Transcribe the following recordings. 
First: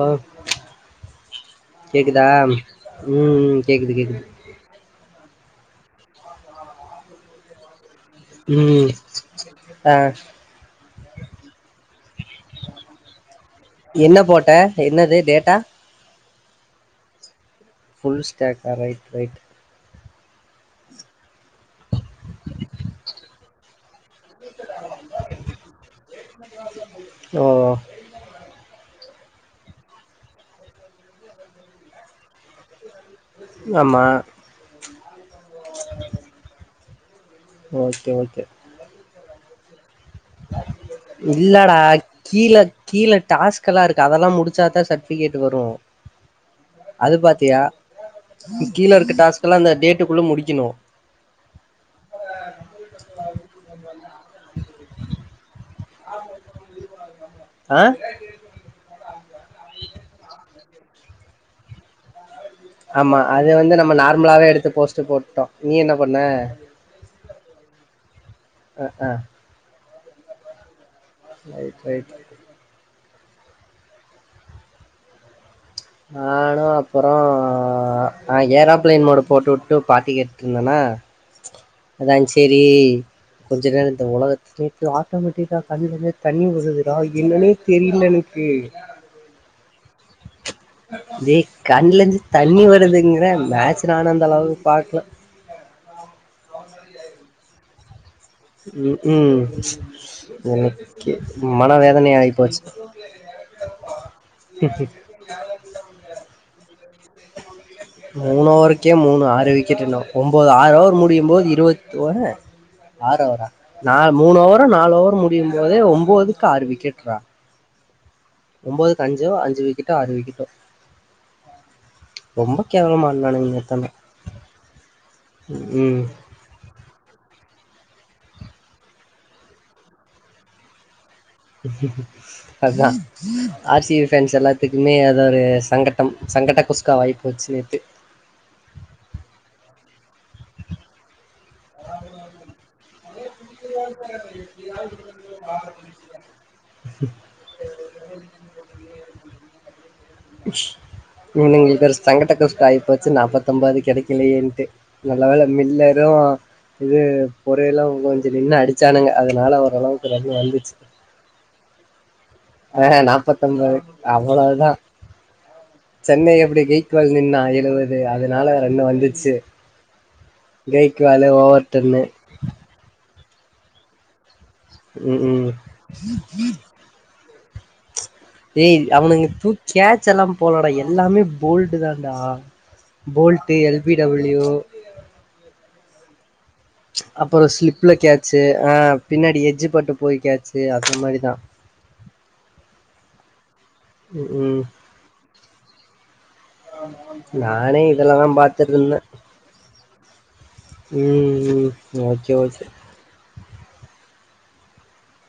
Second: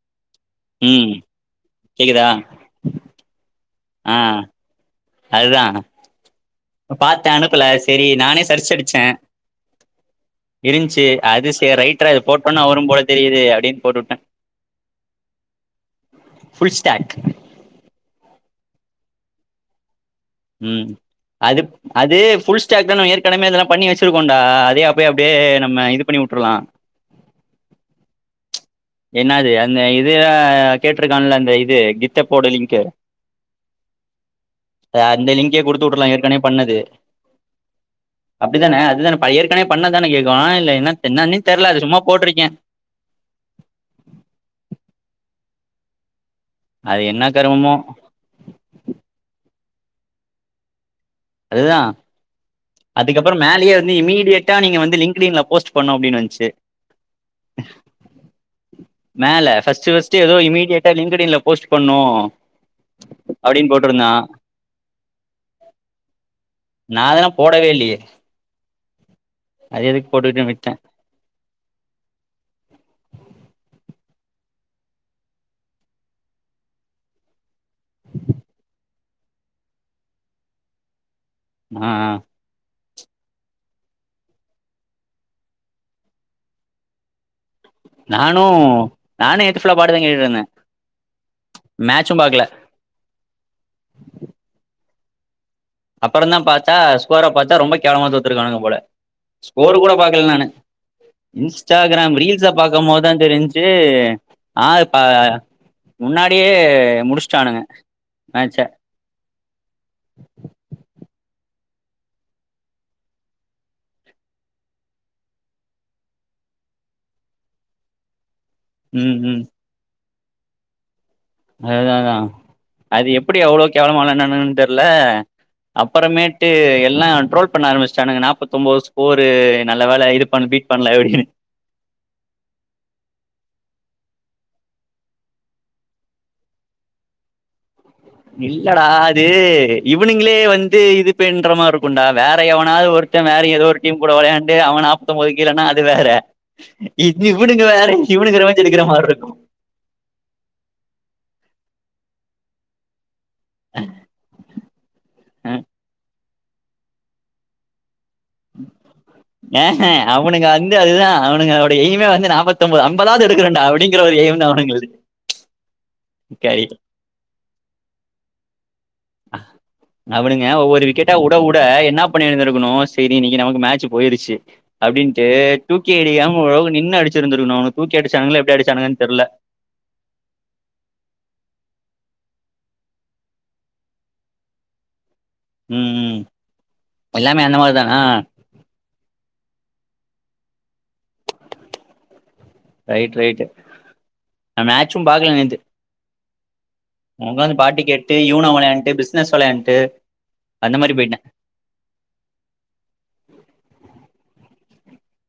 ஆ ம் கேக்குதா ம் ம் கேக்குது ஆ கேக்குது அதுதா பாத்தே அனுப்புல செரி நானே சர்ச்ச ம் அடிச்சே ஆ இருந்துச்சு அது ச ரைட்ரா போட்டோனா வரும் போல தெரியுது அப்டின்னு போட்டுட்டே என்ன போட்ட என்னது டேட்டா ஃபுல்ஸ்டேக் புல்ஸ் ஸ்டேட்டர் ரைட் ரைட் உம் அது அது புல் ஸ்டாக் தா நா ஏற்கனமே இதெலா பண்ணி வச்சிருபோன்டா அதே அப்டே அப்டியே நம்ம இது பண்ணி உட்ருலா ஓ என்னது அந்த இதுதா கேட்ருக்கான்ல அந்த இது கித்தப்போடலிங்க்கு ஆமா அ அந்த லிங் இங்கியே குடுத்து உட்றுலா ஏற்கனவே பண்ணது ஓகே ஓகே அப்டிதானே அதுதானே பயர் ஏற்கனவே பண்ணது இதானே கேக்கோ இல்ல இதானே கேக்கு இன்னான்னே தெர்ல இல்லடா அது சும்மா போட்டுருக்கே கலா இருக்கு அதெலா முடிச்சாதா சர்ட்டிஃபிகேட்டு வரோ அது என்ன பாத்தியா கருமமோ கீழ இருக்க டாஸ்க் இதல அந்த டேட்டுக்குள்ள முடிக்கணு அதுதா அதுக்கப்புரோ மேலியே வந்து இமி இமிடியட்டா நீங்க வந்து லிங்க் கிரின்ல போஸ்ட் பண்ணோ அப்டினு வச்சு ஆ மேல ஃபஸ்டு ஃபஸ்டு ஏதோ இமிடியேட் ஏ லிங்கடின்ல போஸ்ட் பண்ணு ஆமா அது அப்டின்னு வந்து நம்ம போட்டிருந்தா நார்மலாவே எடுத்து போஸ்டு போட்டோ நீ என்ன ஒன்ன அதலா போடவே இல்லியே ஆ ஆ போட்டுகுட்டு விட்டே ரைட் ரைட் ரைட் நானோ அப்புரோ அ நா ஏறா பிளைன் மோடு போட்டு உட்டு பாட்டு கேட்டுருந்தனா ஆ அதா செரி கொஞ்ச நேர இந்த உலகத் [unintelligible] ஆட்டோமேட்டிகா கண்ணுலந்து தண்ணி உழுதுறா என்னனே நானு நானோ நட்ஃபுல்லா தே மேட்சும் கண்லந்து பாக்கல தண்ணி வருதுங்கிற மேச்சு நானு அந்த அளவுக்கு பாக்கல அப்பறந்தா பாத் தா ஸ்கோர பாத்தா ரொம்ப கேவலமா தோத் தோத்து இருக்கானுக போல ம் ம் ஸ்கோரு கூட பாக்கல நானு எனக்கு மனவேதனை இன்ஸ்டாகிராம் ஆயி ரீல்ஸ்ஸ போச்சு பாக்கும்போதுதா தெரின்சி ஆறு ப முன்னாடியே முடிச்சுட்டானுங்க மூணு மேட்ச ஓவருக்கே மூணு ஆறு விக்கெட்னு ஒன்பது ஆறு ஓவரு மு அப்டிமோது இருவத் ஓர் ஆறு ஓவரா நால் மூணு ஓவரோ நாலு ஓவரோ முடியு போத ஒன்பதுக்கு ஆறு விக்கெட்ரா ஒன்பதுக்கு அஞ்சோ அஞ்சு விக்கெட்டோ ஆறு விக்கட் [inaudible] அதுநாஅதா அது எப்படி ஆடுனானுங்க அவ்ளோ நேத்தான கேவலாம்ன்னு தெர்ல ம் அப்புறமேட்டு எல்லா ட்ரோல் பண்ண ஆரம்பிச் சானுங்க நாப்பத்த ஒன்பது ஸ்கோரு நல்ல வேல இது பண்ண பீட் பண்ணல எப்டின்னு அதா ஆர் சி சி ஃபேன்ஸ் எல்லாத்துக்குமே அத ஒரு சங்கட்டம் சங்கட்ட குஸ்கா வாய்ப்போச்சு இல்லடா அது இவனுங்களே வந்து இது இப்பன்ற மாதி இருக்கும்டா வேற எவனாவது ஒருத்த வேற ஏதோ ஒரு டீம் கூட விளையாண்டு அவனப்பத்த போதுக்கலன்னா அது வேற இவனுங்க வேற இவனுங்க ரிவன்ஞ் எடுக்கிற மாரி இருக்கு இவனுங்க இந்த சங்கடகசுஆகிபச்சு நாற்பத் பத்தொம்பது கிடைக்கலேன்ட்டு நல்ல வேல மில்லரு இது பொறையல்லாம்ஞ் ஆஹ ரன் அவனுங்க வந்து வந்துச்சு அதுதா அவனுங்கலேட எய்மே வந்து நா நாப்பதொம்பேது ஆஹ் ஐம்பதாவுது எடுக்கணுண்டா நாற்பத்தொன்பது அப்படிங்கிற ஒரு எயம் அவ்வளவுதான் தாஅவுனுங்கது சென்னை எப்படி கெய்க்வாள் நின்னா எழுவது அதனால ரன்னு வந்து அவனுங்க ஒவ்வொரு விக்கெட்டா வுட வுட ஓவர் என்ன டென்னு பண்ணிந்தக்கணு செரி இன்னைக்கு நமக்கு மேட்சு போயிருச்சு ம் அப்டின்ட்டு ம் தூக்கி எரியாம ஒரளவு நின்னு அடிச்சிருந்து இநோ தூக் ஏய் அவனுங்க தூக் கேட்ச் எல்லாமே போலடா எல்லாமே போல்டு தா தா போல்ட் எல்பிடபிள்யூ ம் ம் எல்லாமே அப்புறம் அந்த மாரி ஸ்லிப்ல தானா கேச்சு ஆ பின்னாடி எஜ்ஜு பட்டு போய் கேச்சு ச்சு அந்த மாதிரிதா ரைட் ரைட்டு ம் நா ம் மேட்சும் பாக்கல நேத்து அங்க வந்து பாட்டு நானே கேட்டு இதெல்லாதா யூனோ வெளயான்ட்டு பாத்துட்ருந்தே பிஸ்னஸ் வெளயான்ட்டு ம் ஓகே ஓகே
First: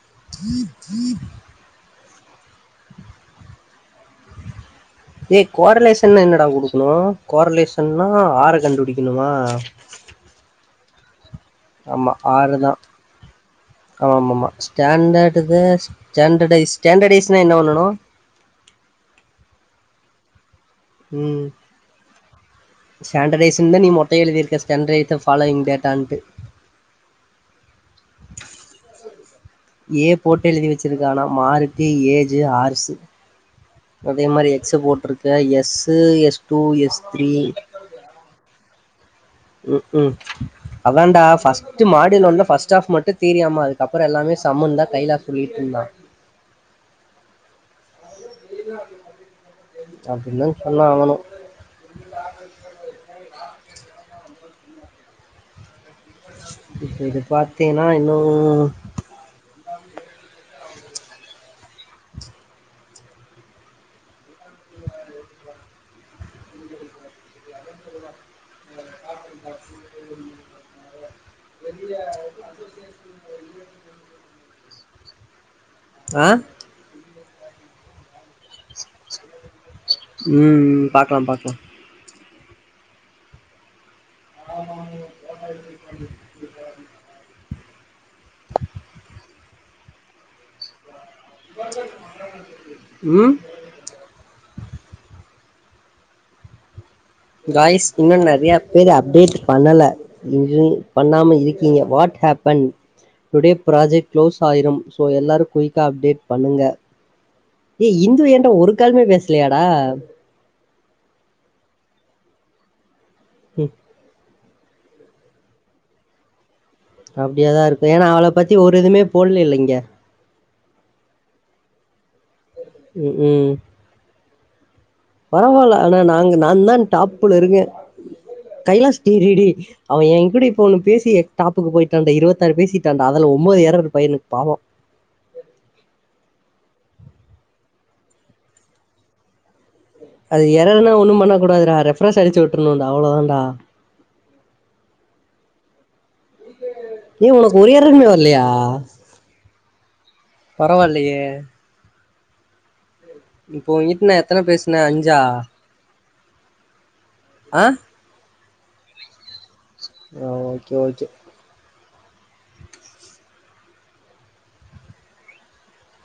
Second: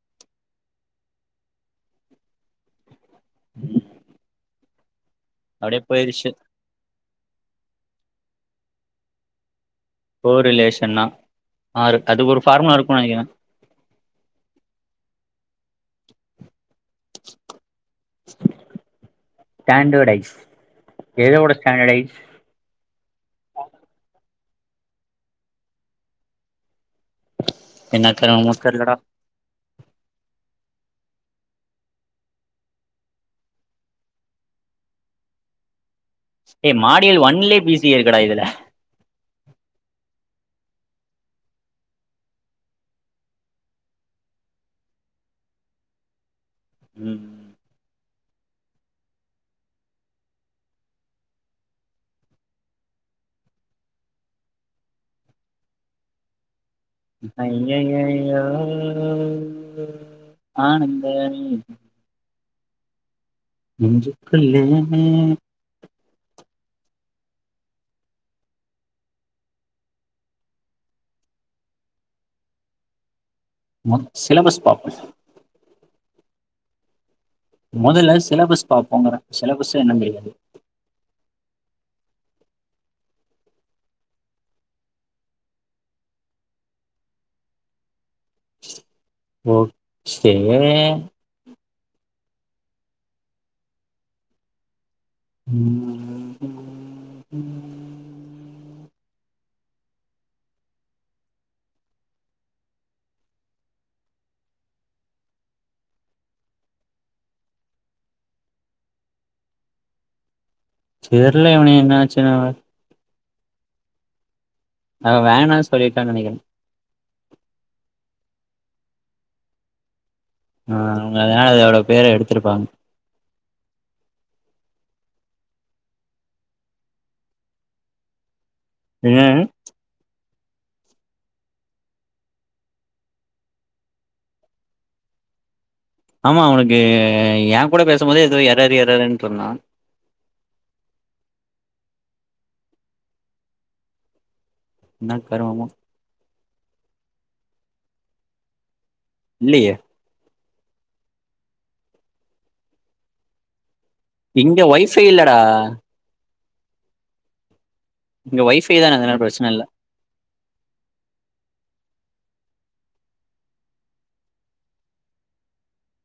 [inaudible] ம் ஏ க்வாரலேஷன்னா எ என்னடா குடுக்கணு க்வாரலேஷ ன்னா ஆற கண்டுபிடிக்கணுமா போ ரிலேஷன்னா ஆறு ஆமா அதுக்கு ஒரு ஆறு தா ஃபார்முலா இருக்கும்னு நெனைக்கிறே ஆமமா ஸ்டான்டடுதா ஸ்டான்டடைஸ் ஸ்டான்டடைஸ்னா என்ன பண்ணனு ஸ்டாண்டர்டைஸ் ம் எதோட ஸ்டாண்டர்டைஸ் ஸாண்டடைஸுன் தா நீ மட்டு எழுதிரு க்க‌ ஸ்டான்ரைட்த ஃபாலோயிங் டேட்டான்ட்டு என்னக்கருமமோ தெர்லடா ஏ போட்டு எழுதி வச்சிருக்க ஆனா மார்க்கு ஏஜு ஆர்சு அதே மாரி எக்ஸ போட்ருக்க எஸ் டூ ஏ எஸ் மாடியல் த்ரீ ஒன்லே பி சி இருக்குடா இதுல ம் ம் அதாண்டா ஃபர்ஸ்ட்டு மாடில் ஒன்ல ஃபர்ஸ்ட் ஹாப் மட்டு தியரியாமா அதுக்கப்புறொ எல்லாமே சம்முன் தா கைலா சொல்லிட்ருந்தா ம் ம் அப்டின்தா சொன்னா அவனு இப்ப இது பாத்தீன்னா இன்னு அய்யய்யய்யோ ஆனந்தமே நெஞ்சு க்குள்ளே [inaudible] வெளில அசோசியேஷன்ல [inaudible] மொ சிலபஸ் பாப்பொ ஆ மொதல்ல சிலபஸ் பாப்போங்குற சிலபஸ் என்னன்னு தெரியாது ம் ம் பாக்லா பாக்லா ஆமா [inaudible] ஓகே ம் ம் ம் காய்ஸ் இன்னு நறையா பேரு அப்டேட் பண்ணல இன்று பண்ணாம இருக்கீங்க what happen today project close ஆயிரும் சோ எல்லாரு குயிக்கா அப்டேட் பண்ணுங்க ஏ இந்து ஏன்டா ஒரு காலுமே பேசலயாடா தெர்ல இவனே என்ன ஆச்சுனு அவ ம் அவ வேணா சொல்லிட்டா நெனக்கிறே அப்டியாதா இருக்கு ஏனா அவள பத்தி ஒரு இதுமே போல்லைல இங்க ஆ அவுங்க அதுனால அதோட பேர எடுத் ம் ம் பரவால்ல ஆனா நாங்க நா தா டாப்புல இருக்கே கைலா ஏன்? தீரிடி அவன் ஏ கூடிப் இப்ப ஒண்ணு பேசி டாப்புக்கு போயிட்டான்ண்ட இருபத்தாறு பேசிட்டான்ண்டா அதுல ஒன்பது ஏரர் பையனுக்கு பாவோ ஆமா உனக்கு ஏ கூட பேசு போதே எதோ எரர் எரர்ன் ற்றுனுன்னா அது எரர்னா ஒண்ணு பண்ண கூடாதுடா ரெஃபரன்ஸ் அடிச்சு விட்டுருணுடா அவ்வளோதாடா என்னா கருமமோ ஏ உனக்கு எரர்மே வரலையா இல்லியே பரவாயில்லையே ம் போகிட்ட நா எத்தன இங்க பேசனே ஒய்ஃபை அஞ்சா இல்லடா ஆ இங்க ஒய் ஃபை தான அதனால பிரச்சன இல்ல ஆ ஓகே ஓகே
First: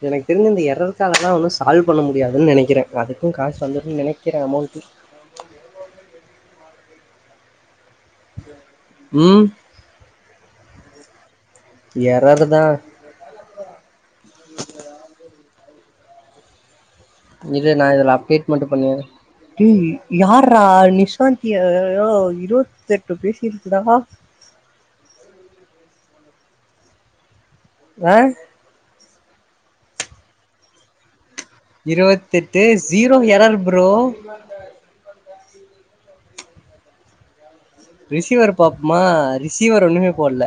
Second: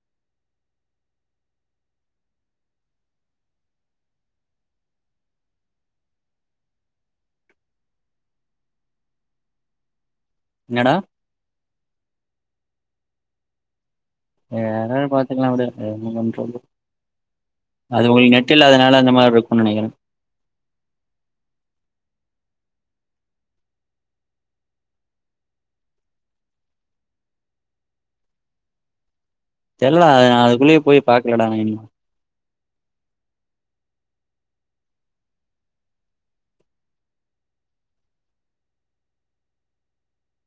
எனக்கு தெரிஞ்சி இந்த எரர் காலலா ஒன்னு சால்வ் பண்ண முடியாதுன்னு நெனைக்கிறே அதுக்கு காசு வந்துரும்ன்னு நெனைக்கிறே அமௌண்ட் ம் இன்னடா எரர்தா எரர் பாத்துக்கலா உடு [unintelligible] இரே நா இதல்லா அப்டேட்மட்டு பண்ணி அந்த மாரி இருக்குன்னு ஏய் நெனைக்கிறே யார்ரா நிஷாந்திய யோவ் இரு ஷ்சட்ட பேசிட்டு இருக்டா லே அ தெரியலதுடா நா அதுக்குள்ளயே போய் பாக் இருவத்தெட்டு ஜீரோ எரர் ப்ரோ ப ப ரிசீவர் பாப்போமா ரிசீவர் ஒண்ணுமே போடல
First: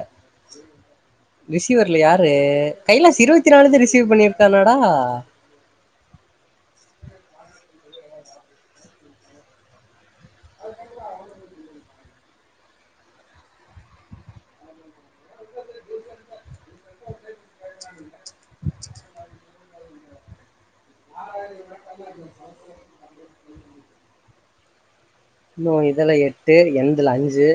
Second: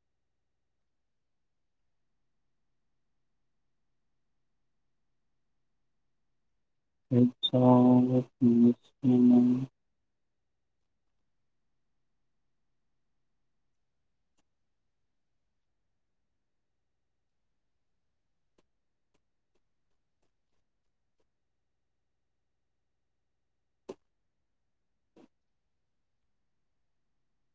ரிசீவர்ல யாரு கைலாசு இருவத்தி நாலு ரிசீவ் பண்ணிருக்கானடா [unintelligible] அது ஆ அ ச் ச் ஆ இன்னு இதுல எட்டு எண்துல அஞ்சி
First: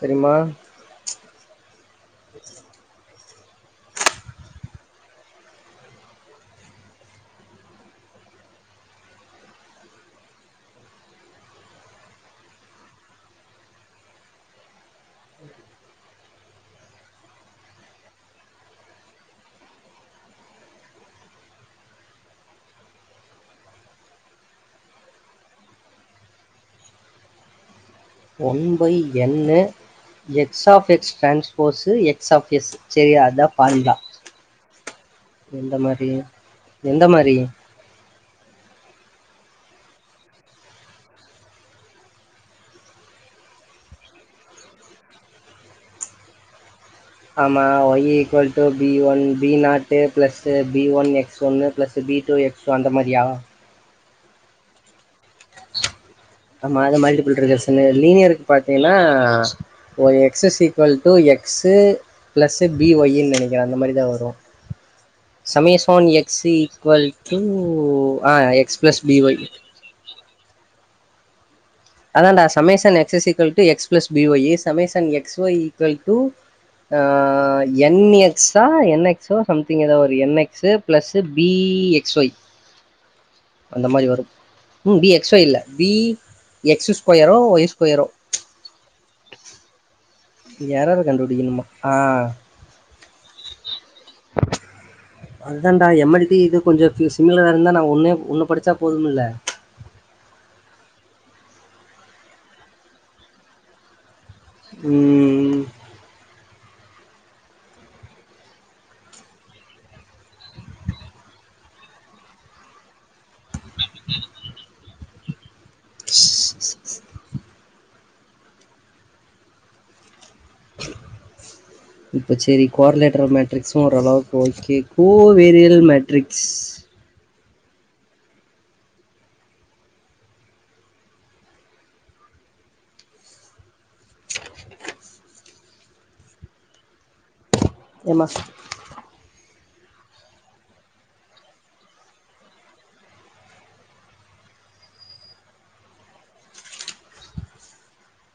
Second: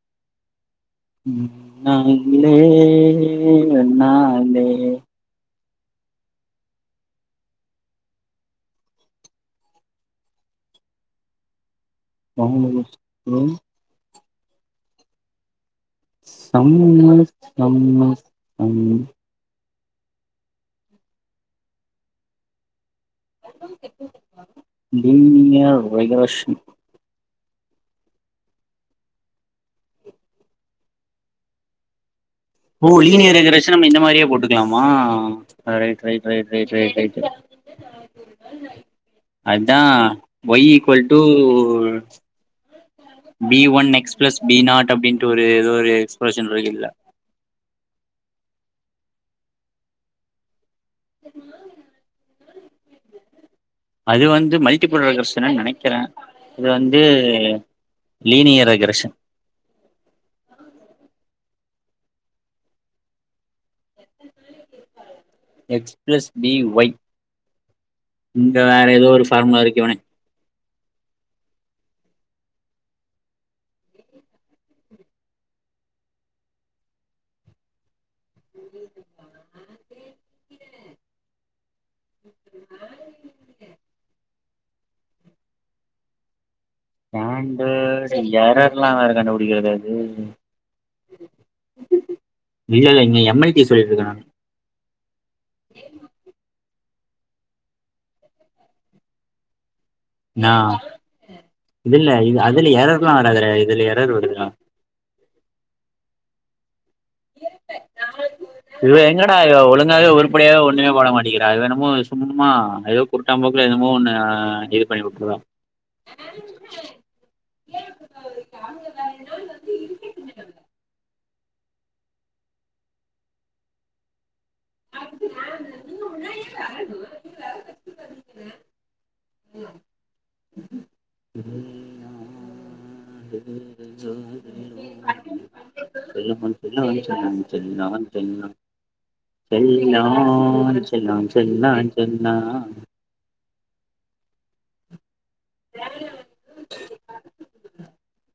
பெரிமா உ நாலே நாலே ஆ [unintelligible] [unintelligible] டின்யர் ரெகாரஷன் ஒன் பை எண்ணு X of X transpose egg [unintelligible] நம் இந்த மாரியே போட்டுக்கலாமா எந்த ரைட் மாரி ரைட் ரைட் ரைட் ரைட் எந்த ரைட் மாரி அதா Y equal to B one X plus B naught அப்டின்ட்டு ஒரு ஏத ஒரு எக்ஸ்பிரஷன் இருக்குல்ல ஆமா Y equal to B one B naught plus B one X ஒன்ன plus B two X so அந்த மாரியா அது வந்து மல்டிபரர்ஷு நெனைக்கறே ஆமா அது மாரி பண்றது இருக்க லீனியக்கு லீனியர் பாத்தீங்கன்னா ரெகரஷன் ஒரு X excess equal to egg square X plus B ஒய்ன்னு நெனைக்கறே அந்த மாரி தா வரு சமய சோன் பிளஸ் எக்ஸ் பி இ ஒய் ஈக்வல்ட்டு ஆ இங்க எக்ஸ் வேற ப்ளஸ் ஏதோ பி ஒரு ஒய் ஃபார்முலா இருக்கு இவனே அதாடா சபேசன் X equal to X plus B Y சபேசன் எக்ஸ் ஒய் இக்வல்ட்டு ஆ என் எக்ஸ் ஆ என் எக்சோ சம்திங் ஏதோ N X plus B B X Y அந்த மாரி வரும் ம் பீ எக்ஸா இல்ல பீ ஏண்டு. எரர்லா [unintelligible] [unintelligible] யரர் கண்டுபுடிக்கணுமா ஆ இல்ல இல்ல இங்க எம்எல்டி ஸ் அதுதான்டா எம்மல்டி இது கொஞ்ச சிமிலர இருந்தா நா ஓன்னே ஒன்னு படிச்சா போதும்ல்ல நா இல்ல இல்ல இது அதல எறருலா வராத இதுல எறரு வருதுல ம் இவ எங்கடா இவ ஒழுங்காவே உருப்படியாவே ஒண்ணுமே போட மாட்டிக்கிறா. இவ என்னமோ சும்மா ஏதோ கூப்டே போக்குல என்னமோ ஒண்ணு இது பண்ணி வுட்றுவ [inaudible] ஏ அவுங்க வேற நாள் வந்து இருக்ககேங்க இப்ப சேரி கோர்லட்ல. மேட்ரிக்ஸு ஓரளவுக் ஓகே கூவேரியல் மேட்ரிக்ஸ் [inaudible] [inaudible] எல்ல பல்ல வ சொல்லன்னாங்க சேரி நமக் என்ன செல்லம் செல்லம் சொல்லோ செல்லம்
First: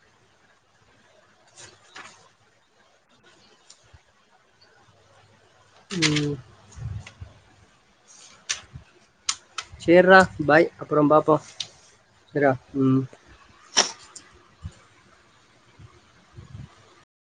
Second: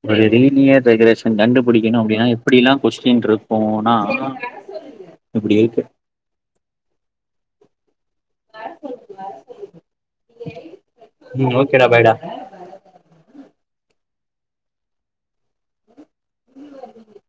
ஒரு டினியர். டெக்ரெசன கண்டுபுடிக்கணு அப்டின்னா எப்டிலா கொஸ்டின் இருக்கோனா இப்டி இருக்கு ஏமா காசு கொண்டு வா சேர்ரா பாய் அப்புற பாப்போ ஓகேடா பைடா சேர்ரா ம் [unintelligible]